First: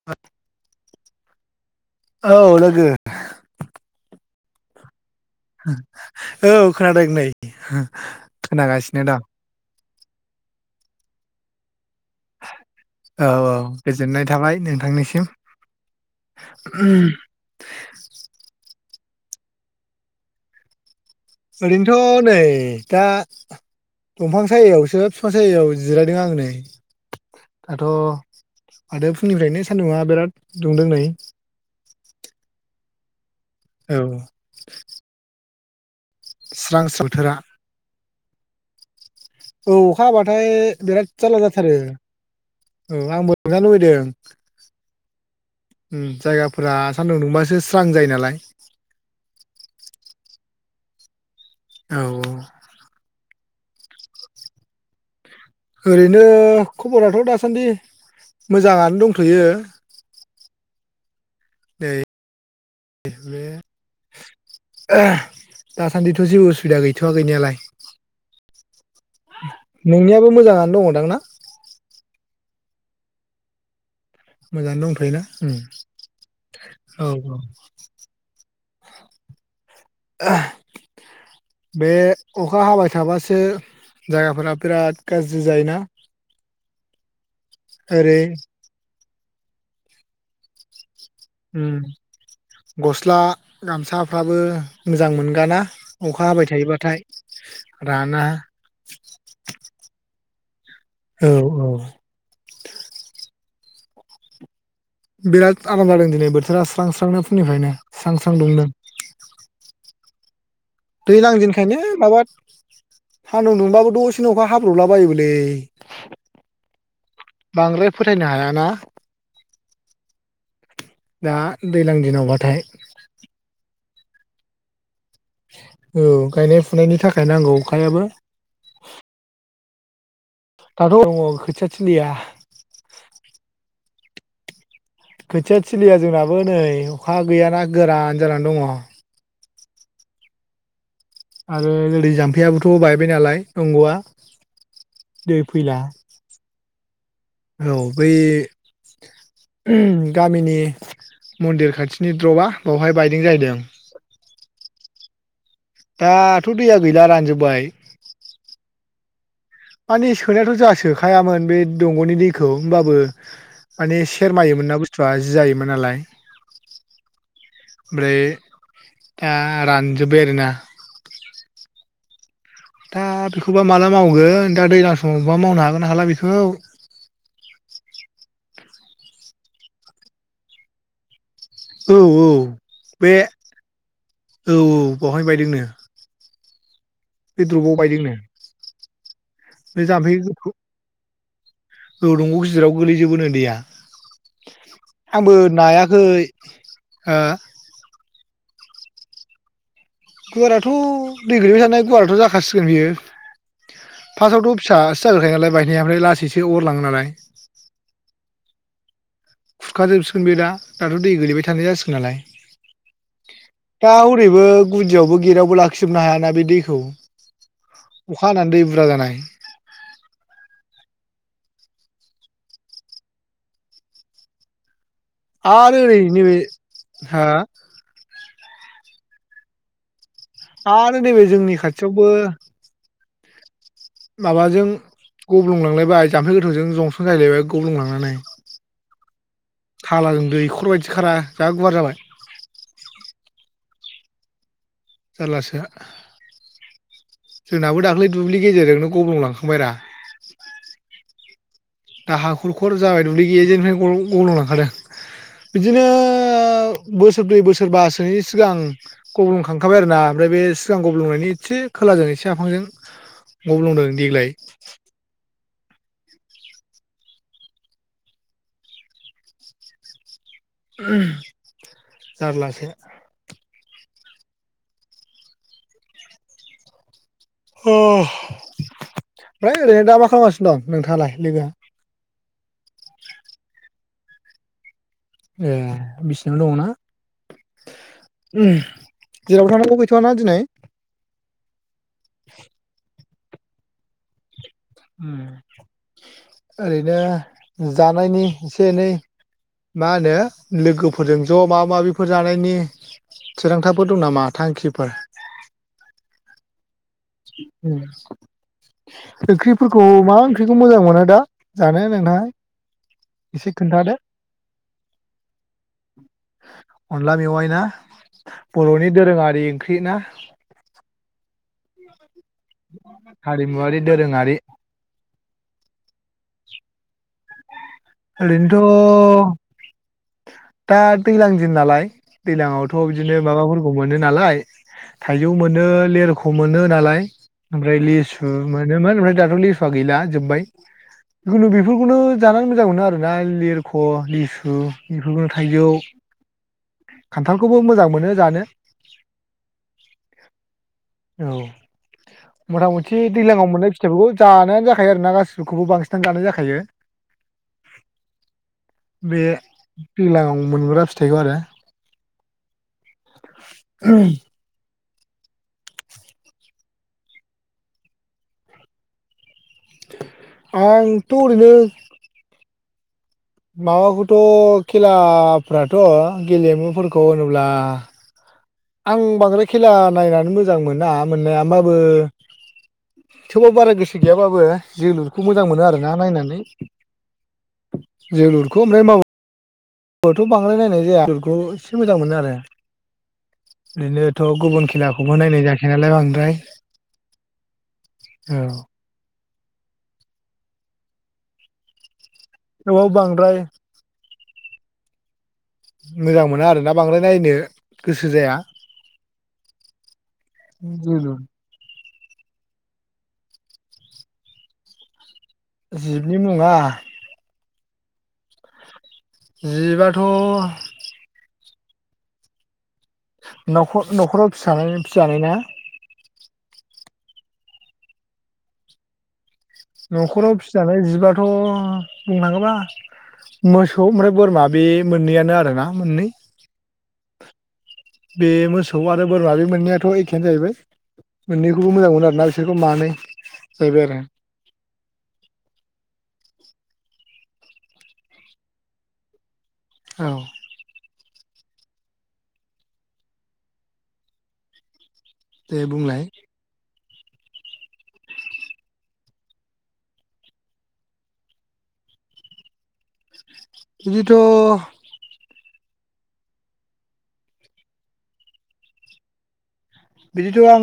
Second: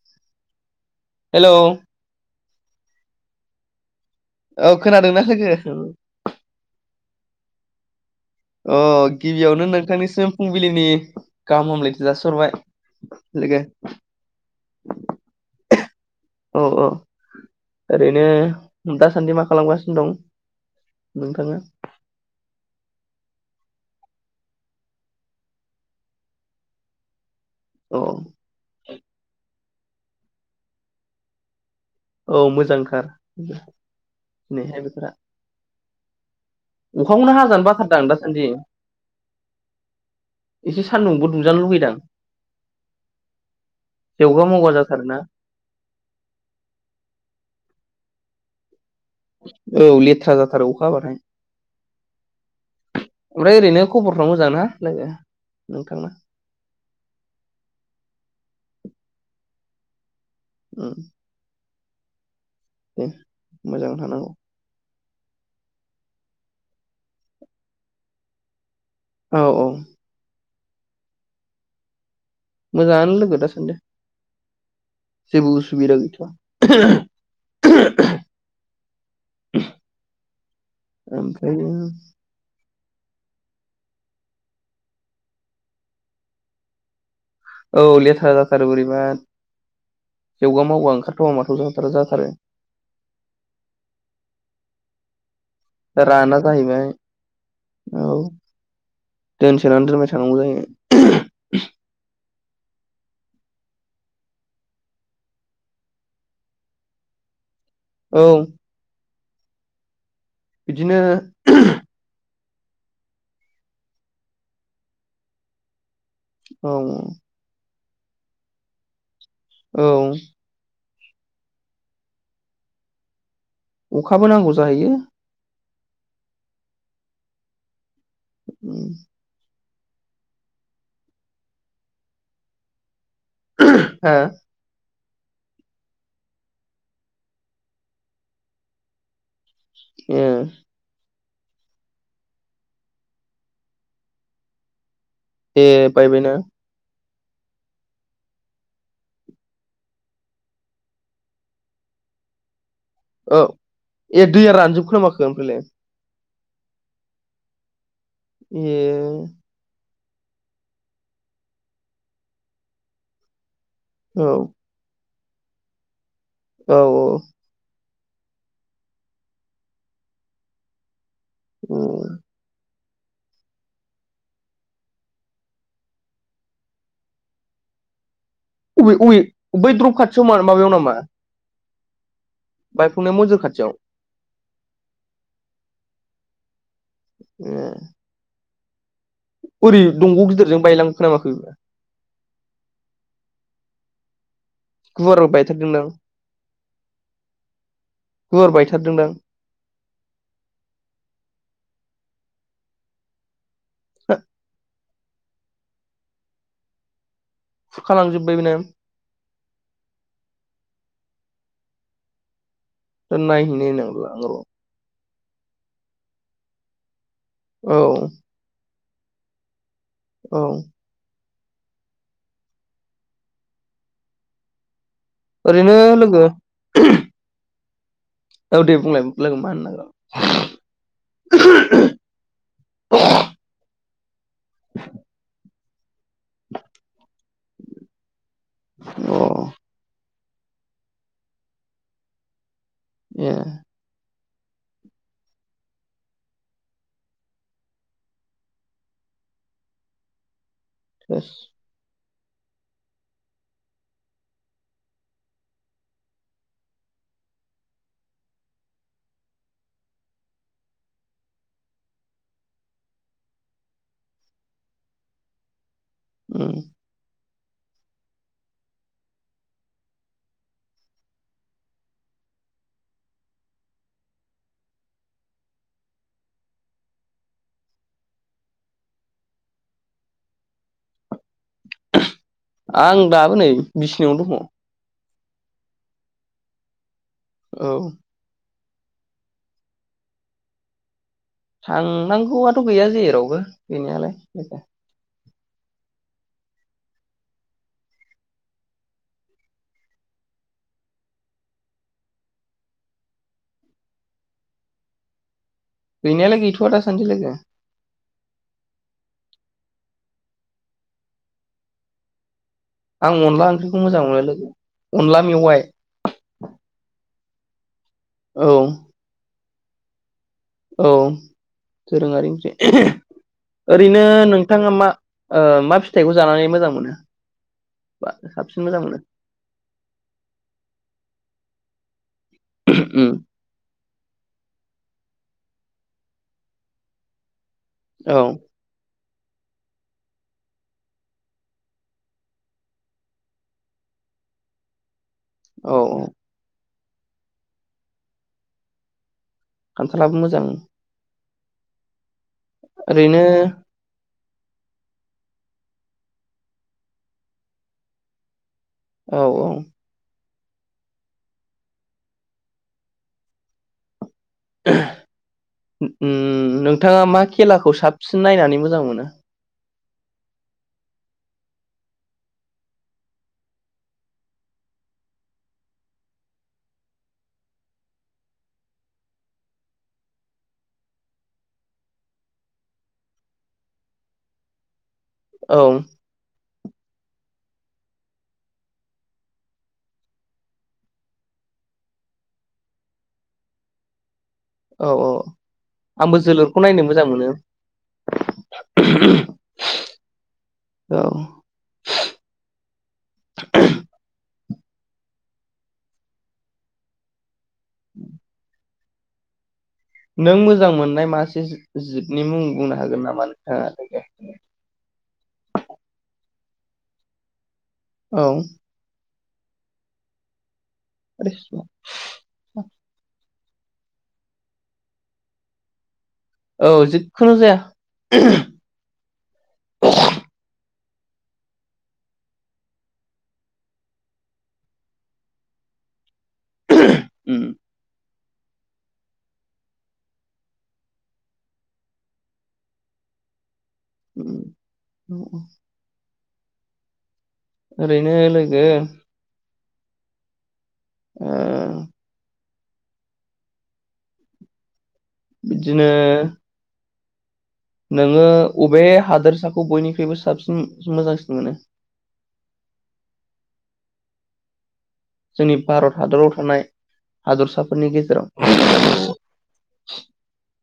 [inaudible] Hello! औ लोगो औ खोनादोंना लोगो? औ खोनादों नै अ खोनागासिनो दं गिबियावनो नोंथांनिसिम फुंबिलिनि गाहाम हामलायथि जासिहरबाय औ औ लोगो गोजोननाय थाबाय नोंथांनिसिम औ औ उम। ओरैनो दासान्दि मा खालामगासिनो दं? नोंथाङा? ओरैनोथ' नै दा दंफां सायायावसो बिफां सायायाव जिरायदों आं नै अ दाथ' माथो फुंनिफ्रायनो सान्दुंङा बिराद दुंदों नै औ मोजां [unintelligible] औ [inaudible] स्रां स्रां बोथोरा अखाखौनो हाजानो बाथारदां दासान्दि औ अखा हाबाथाय एसे बिराद सान्दुंबो जारला दुंजानो जाथारो। लुगैदां औ आंबो [unintelligible] लुबैदों। जेवगा मावगा जाथारोना उम जायगाफोरा सान्दुं दुंबासो स्रां जायो नालाय। औ लेथ्रा जाथारो अखा हाबाथाय। औ औ ओमफ्राय ओरैनो खबरफ्रा मोजां ना लोगो? नोंथांना? ओरैनो खबराथ' दासान्दि मोजाङानो दंथ'यो। उम दे मोजां थानांगौ आह दासान्दिथ' जेबो उसुबिदा गैथ'वा गैनायालाय। औ औ नोंनियाबो मोजाङानो दङदां ना? मोजाङानो लोगो दासानदि। मोजाङानो दंथ'योना उम गैथ'वा औ औ। ओमफ्रायो बे अखा हाबाय थाबासो जायगाफोरा बिराद गाज्रि जायोना। औ ओरै लेथ्रा जाथारो बोरैबा जौगा मावगा ओंखारथावा माथावा उम जाथारा जाथारो। गस्ला गामसाफ्राबो मोजां मोनगाना। दा अखा राना हाबाय जाहैबाय थायोबाथाय औ राना। दोनसोनानै दोनबाय थानांगौ जायो। औ औ बिराद आराम जादों दिनै बोथोरा स्रां स्रांनो फुंनिफ्रायनो स्रां औ स्रां दुंदों। बिदिनो दैलां दिंनखायनो माबा सान्दुं दुंबाबो दसेनो अखा हाब्रबला बायोबोलै। औ औ बांद्राय फोथायनो हायाना। औ दा दैलां दिनावबाथाय। अखाबो नांगौ जाहैयो। औ गायनाय फुनायनि थाखाय नांगौ अखायाबो। उम दाथ दङ खोथियाथिलिया। [unintelligible] ओ खोथिया थिलिया जोंनाबो नै अखा गैयाना गोरान जानानै दङ। उम आरो ओरै जाम्फैयाबोथ बायबाय नालाय दंगआ। दै ए फैला बायबायना। औ बै गामिनि मन्दिर खाथिनि द्रपआ बावहाय बायदों औ जाहैदों। ए दैआ रानजोबखोना माखो ओमफ्रायलाय? दाथ दैया गैला रानजोब्बाय। ए माने सोनायाथ जाहा सोखायामोन बे दंगनि दैखौ होमबाबो माने औ सेरमायोमोन ना बुस्थुआ जि जायोमोन नालाय। औ औ ओमफ्राय दा रानजोब्बाय आरोना। उम दा बेखौबा माला मावगोन दा दैज्लां समावबा मावनो हागोनना हाला बेखौ। अबे अबे बै द्रब खाथियाव मा माबायाव नामा? औ औ बायफंनाय बे मन्दिर खाथियाव औ औ बवहाय बायदोंनो बे ए द्रुपाव बायदोंनो ओरै बे जाम्फै दंग गिदिरजों बायलांखो ना माखो औ दंग गिदिराव गोलैजोबोनो दैैया गुवार आंबो बायथारदोंदां नायाखै हो गुवार बायथारदोंदां गुवारथ' दै गोलैबाय थानाय गुवाराथ' जाखासिगोन बियो फासावथ' फिसा [unintelligible] बायनायालाय ओमफ्राय लासैसो अर लाङो नालाय खुरखा लांजोब्बायना खुरखाजोबसिगोन बे दा दाथ दै गोलैबाय थानाय जासिगोन नालाय दा नायहैनायनांगौ आंल' ओरैबो गुदियावबो गेटावबो लाखिजोबनो हायाना बे दैखौ औ अखा हानानै दै बुरजा जानाय औ ओरैनो आरो ओरै लोगो नैबे हा औ दे बुंलाय लोगो मा होनांगौ आरो नैबे जोंनि खाथियावबो माबाजों गब्लंलांलायबाय जाम्फै गोथौजों जंसो जाहैलांलायबाय गब्लंलांनानै अ थालाजों दैखर बायदि खारा जा गुवार जाबाय एह जारलासो जोंनाबो दाख्लै दुब्लि गेजेरजोंनो गब्लंलांखांबायरा। बास दा हाखुरखर जाबाय दुब्लि गेजेरनिफ्रायनो गल'लांखादों बिदिनो बोसोरब्रै बोसोरबासोनि सिगां गब्लंखांखाबाय आरो ना ओमफ्राय बे सिगां गब्लंनायनि एसे खोलाजों एसे आफांजों गब्लंदों देग्लाय। उम जारलासो। अ ओमफ्राय ओरैनो दा मा खालामगासिनो दं नोंथाङालाय लोगोआ आं दाबो नै बिसिनावनो दङ। ए बिसिनायाव दङना। औ जेरावबो थांनांगौ गैथ'वाना दिनै। थांनांगौआथ' गैया जेरावबो गैनायालाय उम ओरैनो जानायनि एसे-एनै मा होनो लोगोफोरजों ज' माबा माबिफोर जानायनि थिरांथाफोर दं नामा थांखिफोर। गैनायालाय गैथ'आ दा सानदि लोगो। उम ओंख्रिफोरखौ मा ओंख्रिखौ मोजां मोनो दा जानो नोंथाङा। आं अनला एसे ओंख्रिखौ खोन्थादो मोजां मोनो लोगो अनला मेवाइ। अनला मेवाइ ना औ बर'नि दोरोङारि ओंख्रि ना। औ दोरोङारि ओंख्रि हारिमुवारि ओरैनो दोरोङारि नोंथाङा मा ओ मा फिथाइखौ जानानै मोजां मोनो? बा साबसिन मोजां मोनो ओरैनोथ' दा दैलां दिननालाय दैलांआवथ' उम बिदिनो माबाफोर खौ मोनो नालाय थाइजौ मोनो लेरख' मोनो नालाय ओमफ्राय औ लेसु मोनोमोन ओमफ्राय दाथ' लेसुआ गैला जोब्बाय जिखुनु बेफोरखौनो जानानै मोजां मोनो आरोना लिरख' लिसु एफोरखौनो थाइजौ। औ खान्थालखौबो मोजां मोनो जानो। खान्थालाबो मोजां। औ मथा-मथि ओरैनो दैलांआव मोननाय फिथाइफोरखौ जानायानो जाखायो आरोना गासिखौबो बांसिनानो जानाय जाखायो। औ बे औ दैलांआव मोनग्रा फिथाइखौ आरो। उम‌ उम नोंथाङा मा खेलाखौ साबसिन नायनानै मोजां मोनो? आंथ' ओरैनो माबाखौथ' खेलाफ्राथ' गेलेमुफोरखौ होनोब्ला आं बांद्राय खेला नायनानै मोजां मोना मोननाया होमबाबो थेवबाबो बारा गोसो गैयाबो जोलुर खौ मोजां औ मोनो आरोना नायनानै जोलुरखौ ओमफ्राय खौथ' बांद्राय नायनाय जाया जोलुरखौ एसे मोजां मोनो आरो ओरैनो थ' गुबुन औ औ खेलाखौबो नायनाय जायाखाया नालाय आंबो बांद्राय जोलुरखौ नायनो मोजां मोनो औ। औ। थेवबाबो बांद्राय मोजां मोना आरोना बांद्राय नायनो गोसो जाया। नों मोजां मोननाय जोलुर मासे जिब-जिबनि मुं बुंनो हागोन नामा नोंथाङा? जिबनि मुङा औ। जिबाथ' आदै न'खर न'खराव फिसानायनि फिजानायना? औ जिखुनु जाया। न'खराव फिजानाय जिबाथ' बुंनांगोबा मोसौ ओमफ्राय बोरमा बे मोननैयानो आरोना मोननै। उम बे मोसौ आरो बोरमा बे मोननैयाथ' एखेयानो जाहैबाय। मोननैखौबो मोजां मोनो आरोना बिसोरखौ मानै जाहैबाय आरो। उम औ औ। ओरैनो लोगो औ। ओं। दे बिदिनो बुंलाय नोङो अबे हादोरसाखौ बयनिख्रुइबो साबसिन मोजांसिन मोनो? बिदिथ' जोंनि भारत हादराव थानाय हादरसाफोरनि गेजेराव? बिदिथ' आं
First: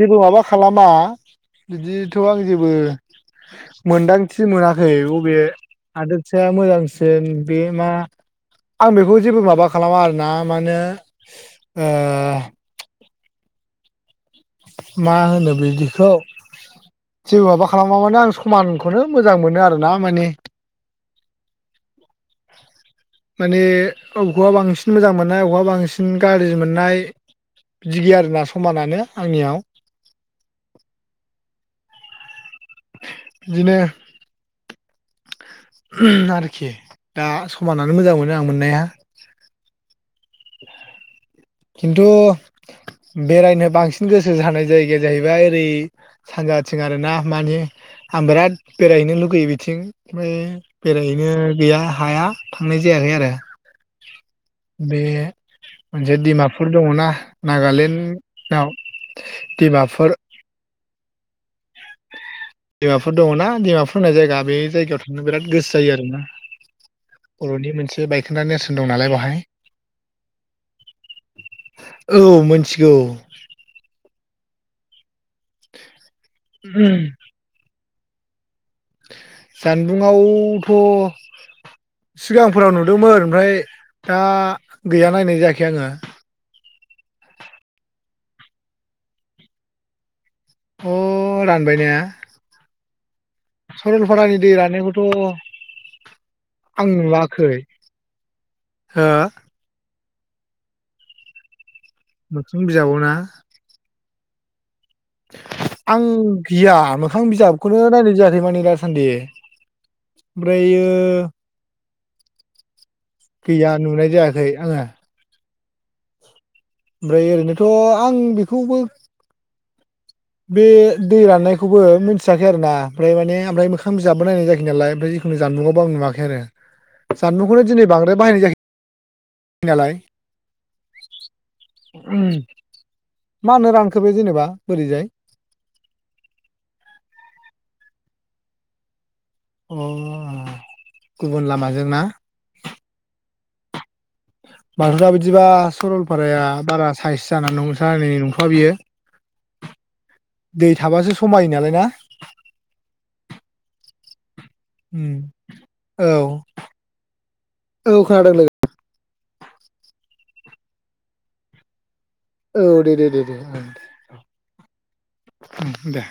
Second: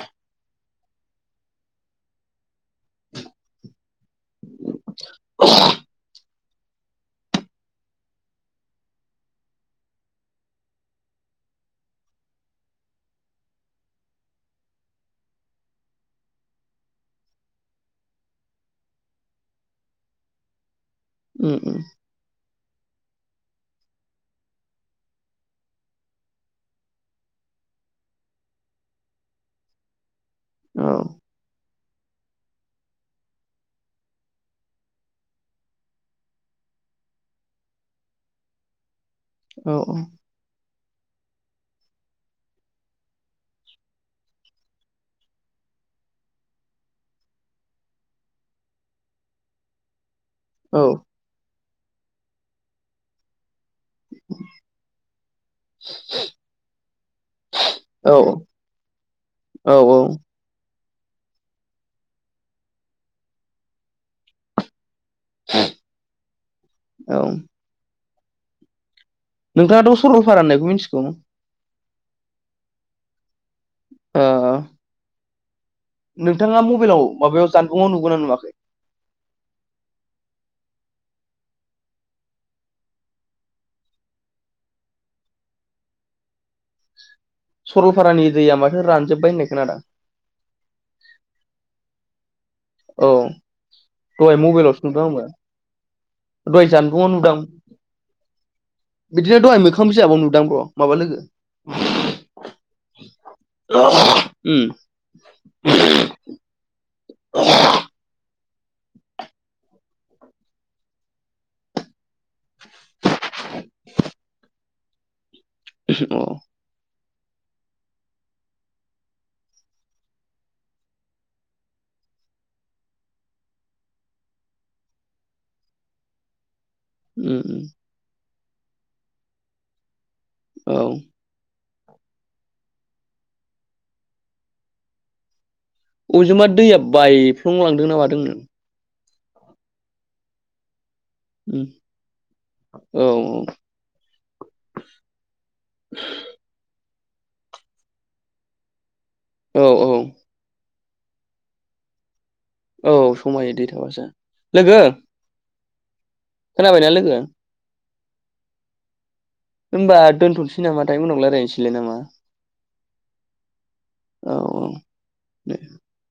जेबो माबा खालामा बिदिथ' आं जेबो मोनदांथि मोनाखै अबे हादोद मोजांसिन बे मा। आं बेखौ जेबो माबा खालामा आरोना माने ओ मा होनो बिदिखौ। जेबो माबा खालामाबानो आं समानखौनो मोजां मोनो आरोना माने। उम उम। माने बबेखौबा बांसिन मोजां मोननाय बबेखौबा बांसिन गाज्रि मोननाय। बिदि गैया आरोना समानानो आंनियाव। औ बिदिनो आरोखि दा समानानो मोजां मोनो आं मोननाया। औ औ। खिन्थु बेरायनो बांसिन गोसो जानाय जायगाया जाहैबाय ओरै। सानजाथिं आरोना मानि आं बिराद बेरायहैनो लुगैयो बिथिं ओमफ्राय। बेरायहैनो गैया हाया थांनाय जायाखै आरो बे। जे डिमापुर दङना औ नागालेण्डआव औ डिमापुर। डिमाफोर दङना डिमाफोर होननाय जायगा बे जायगायाव थां नो बिराद गोसो जायो आरोना औ बर'नि मोनसे बायखोन्दा नेरसोन दं नालाय बेवहाय। नोंथाङाथ' सरलपारा होननायखौ मिन्थिगौ। औ मिथिगौ। ओ नोंथाङा मबाइलाव माबायाव जानबुंआव नुगोनना नुवाखै? जानबुंआवथ' सिगांफोराव नुदोंमोन ओमफ्राय दा गैया नायनाय जायाखै आङो। सरलपारानि दैया माथो रानजोब्बाय होननाय खोनदों आङो। अ रानबायनाया? औ। दहाय दै मबाइलावसो राननायखौथ' नुदों आंबो दहाय आं जानबुङाव नुदां। नुवाखै हो बिदिनो दहाय मोखां बिजाबाव नुदां ब्र माबा लोगो। मोखां बिजाबावना? उ। आं गैया मोखां बिजाबखौनो नायनाय जायाखै माने दा। सान्दि ओमफ्रायो गैया नुनाय जायाखै आङो। अ। ओमफ्राय ओरैनोथ' आं बेखौबो बे दै राननायखौबो मिथियाखै आरो ना। ओमफ्राय माने ओमफ्राय मोखां बिजाबबो नायनाय जायै नालाय ओमफ्राय आंनि जानबुंआव दं नुवाखै आरो। [inaudible] जानबुंखौनो दिनै बांद्राय बाहायनाय जायाखै नालाय। औ। मा नो रानखो बे जेनेबा बोरैजाय? अबेजोंबा दैया बायफ्लंलांदों ना माादों नो। अ' आ गुबुन उम लामाजोंना? औ बाथो दा बिदिबा सरलपाराया बारा साइस जानानै नंथ'ङा नंथ'वा बियो। औ - औ। दै थाबासो समायो नालाय ना? औ समायो दै थाबासो लोगो। उम औ। खोनाबायना लोगो? औ खोनादों लोगो। होमबा दोनथ'नोसै नामाथाय उनाव रायजायनोसैलाय नामा? औ दे - दे - दे औ औ ओं दे।